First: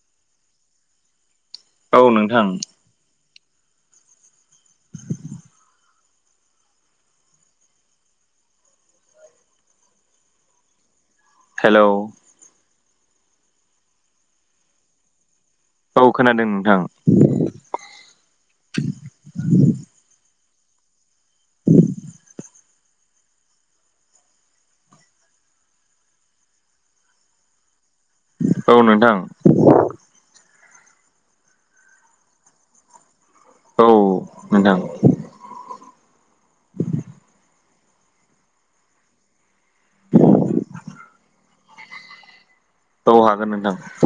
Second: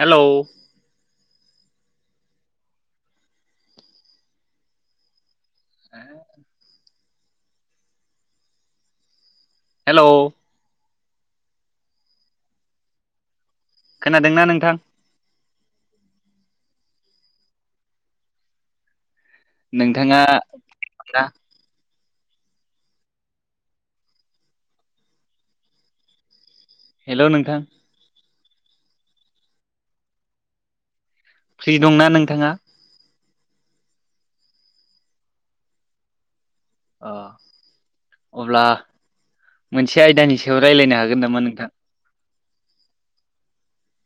Hello- औ नोंथां। ह [unintelligible] हेल' हेलौ- खोनादोंना नोंथां? औ खोनादों नोंथां। नोंथाङा दा- [inaudible] [unintelligible] हेल' नोंथां। औ नोंथां। फ्रि दंना नोंथाङा? औ नोंथां। अ अब्ला मोनसे आयदानि सायाव रायज्लायनो हागोन नामा नोंथां? औ हागोन नोंथां।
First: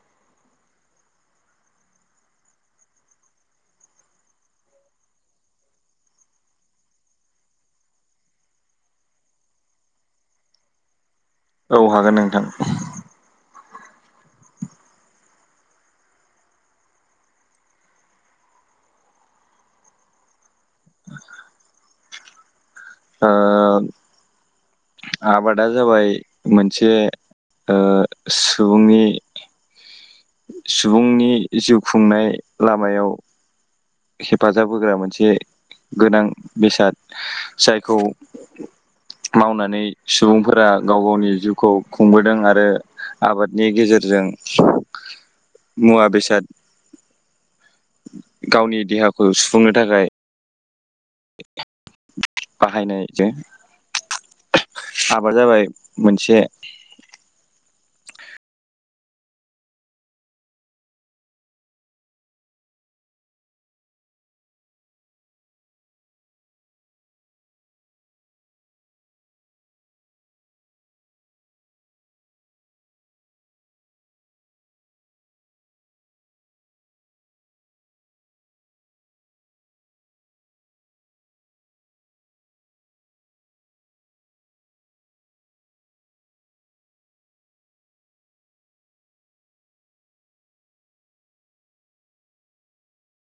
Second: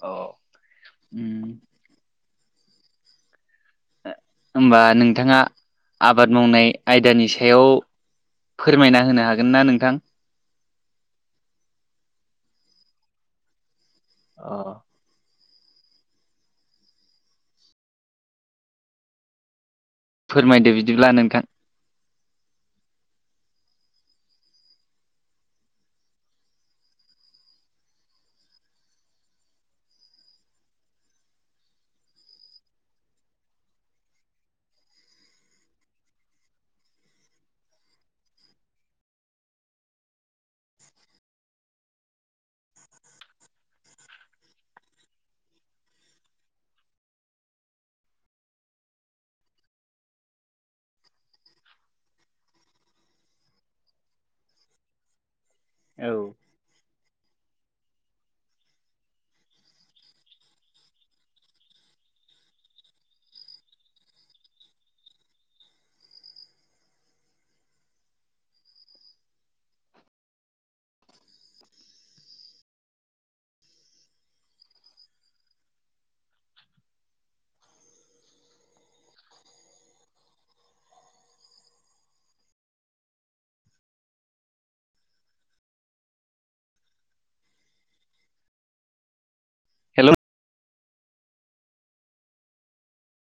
औ उम होनबा नोंथाङा आबाद मावनाय आयदानि सायाव फोरमायना होनो हागोन ना नोंथां? औ हागोन नोंथां। अ फोरमायदो बिदिब्ला नोंथां। ओ आबादा जाबाय मोनसे ओ सुबुंनि सुबुंनि जिउ खुंनाय लामायाव हेफाजाब होग्रा मोनसे गोनां बेसाद जायखौ मावनानै सुबुंफोरा गाव गावनि जिउखौ खुंबोदों आरो आबादनि गेजेरजों मुवा बेसाद गावनि देहाखौ सुफुंनो थाखाय [inaudible] बाहायनायजो आबा जाबाय औ मोनसे हेलौ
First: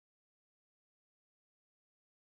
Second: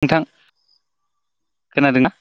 नोंथां खोनादों ना?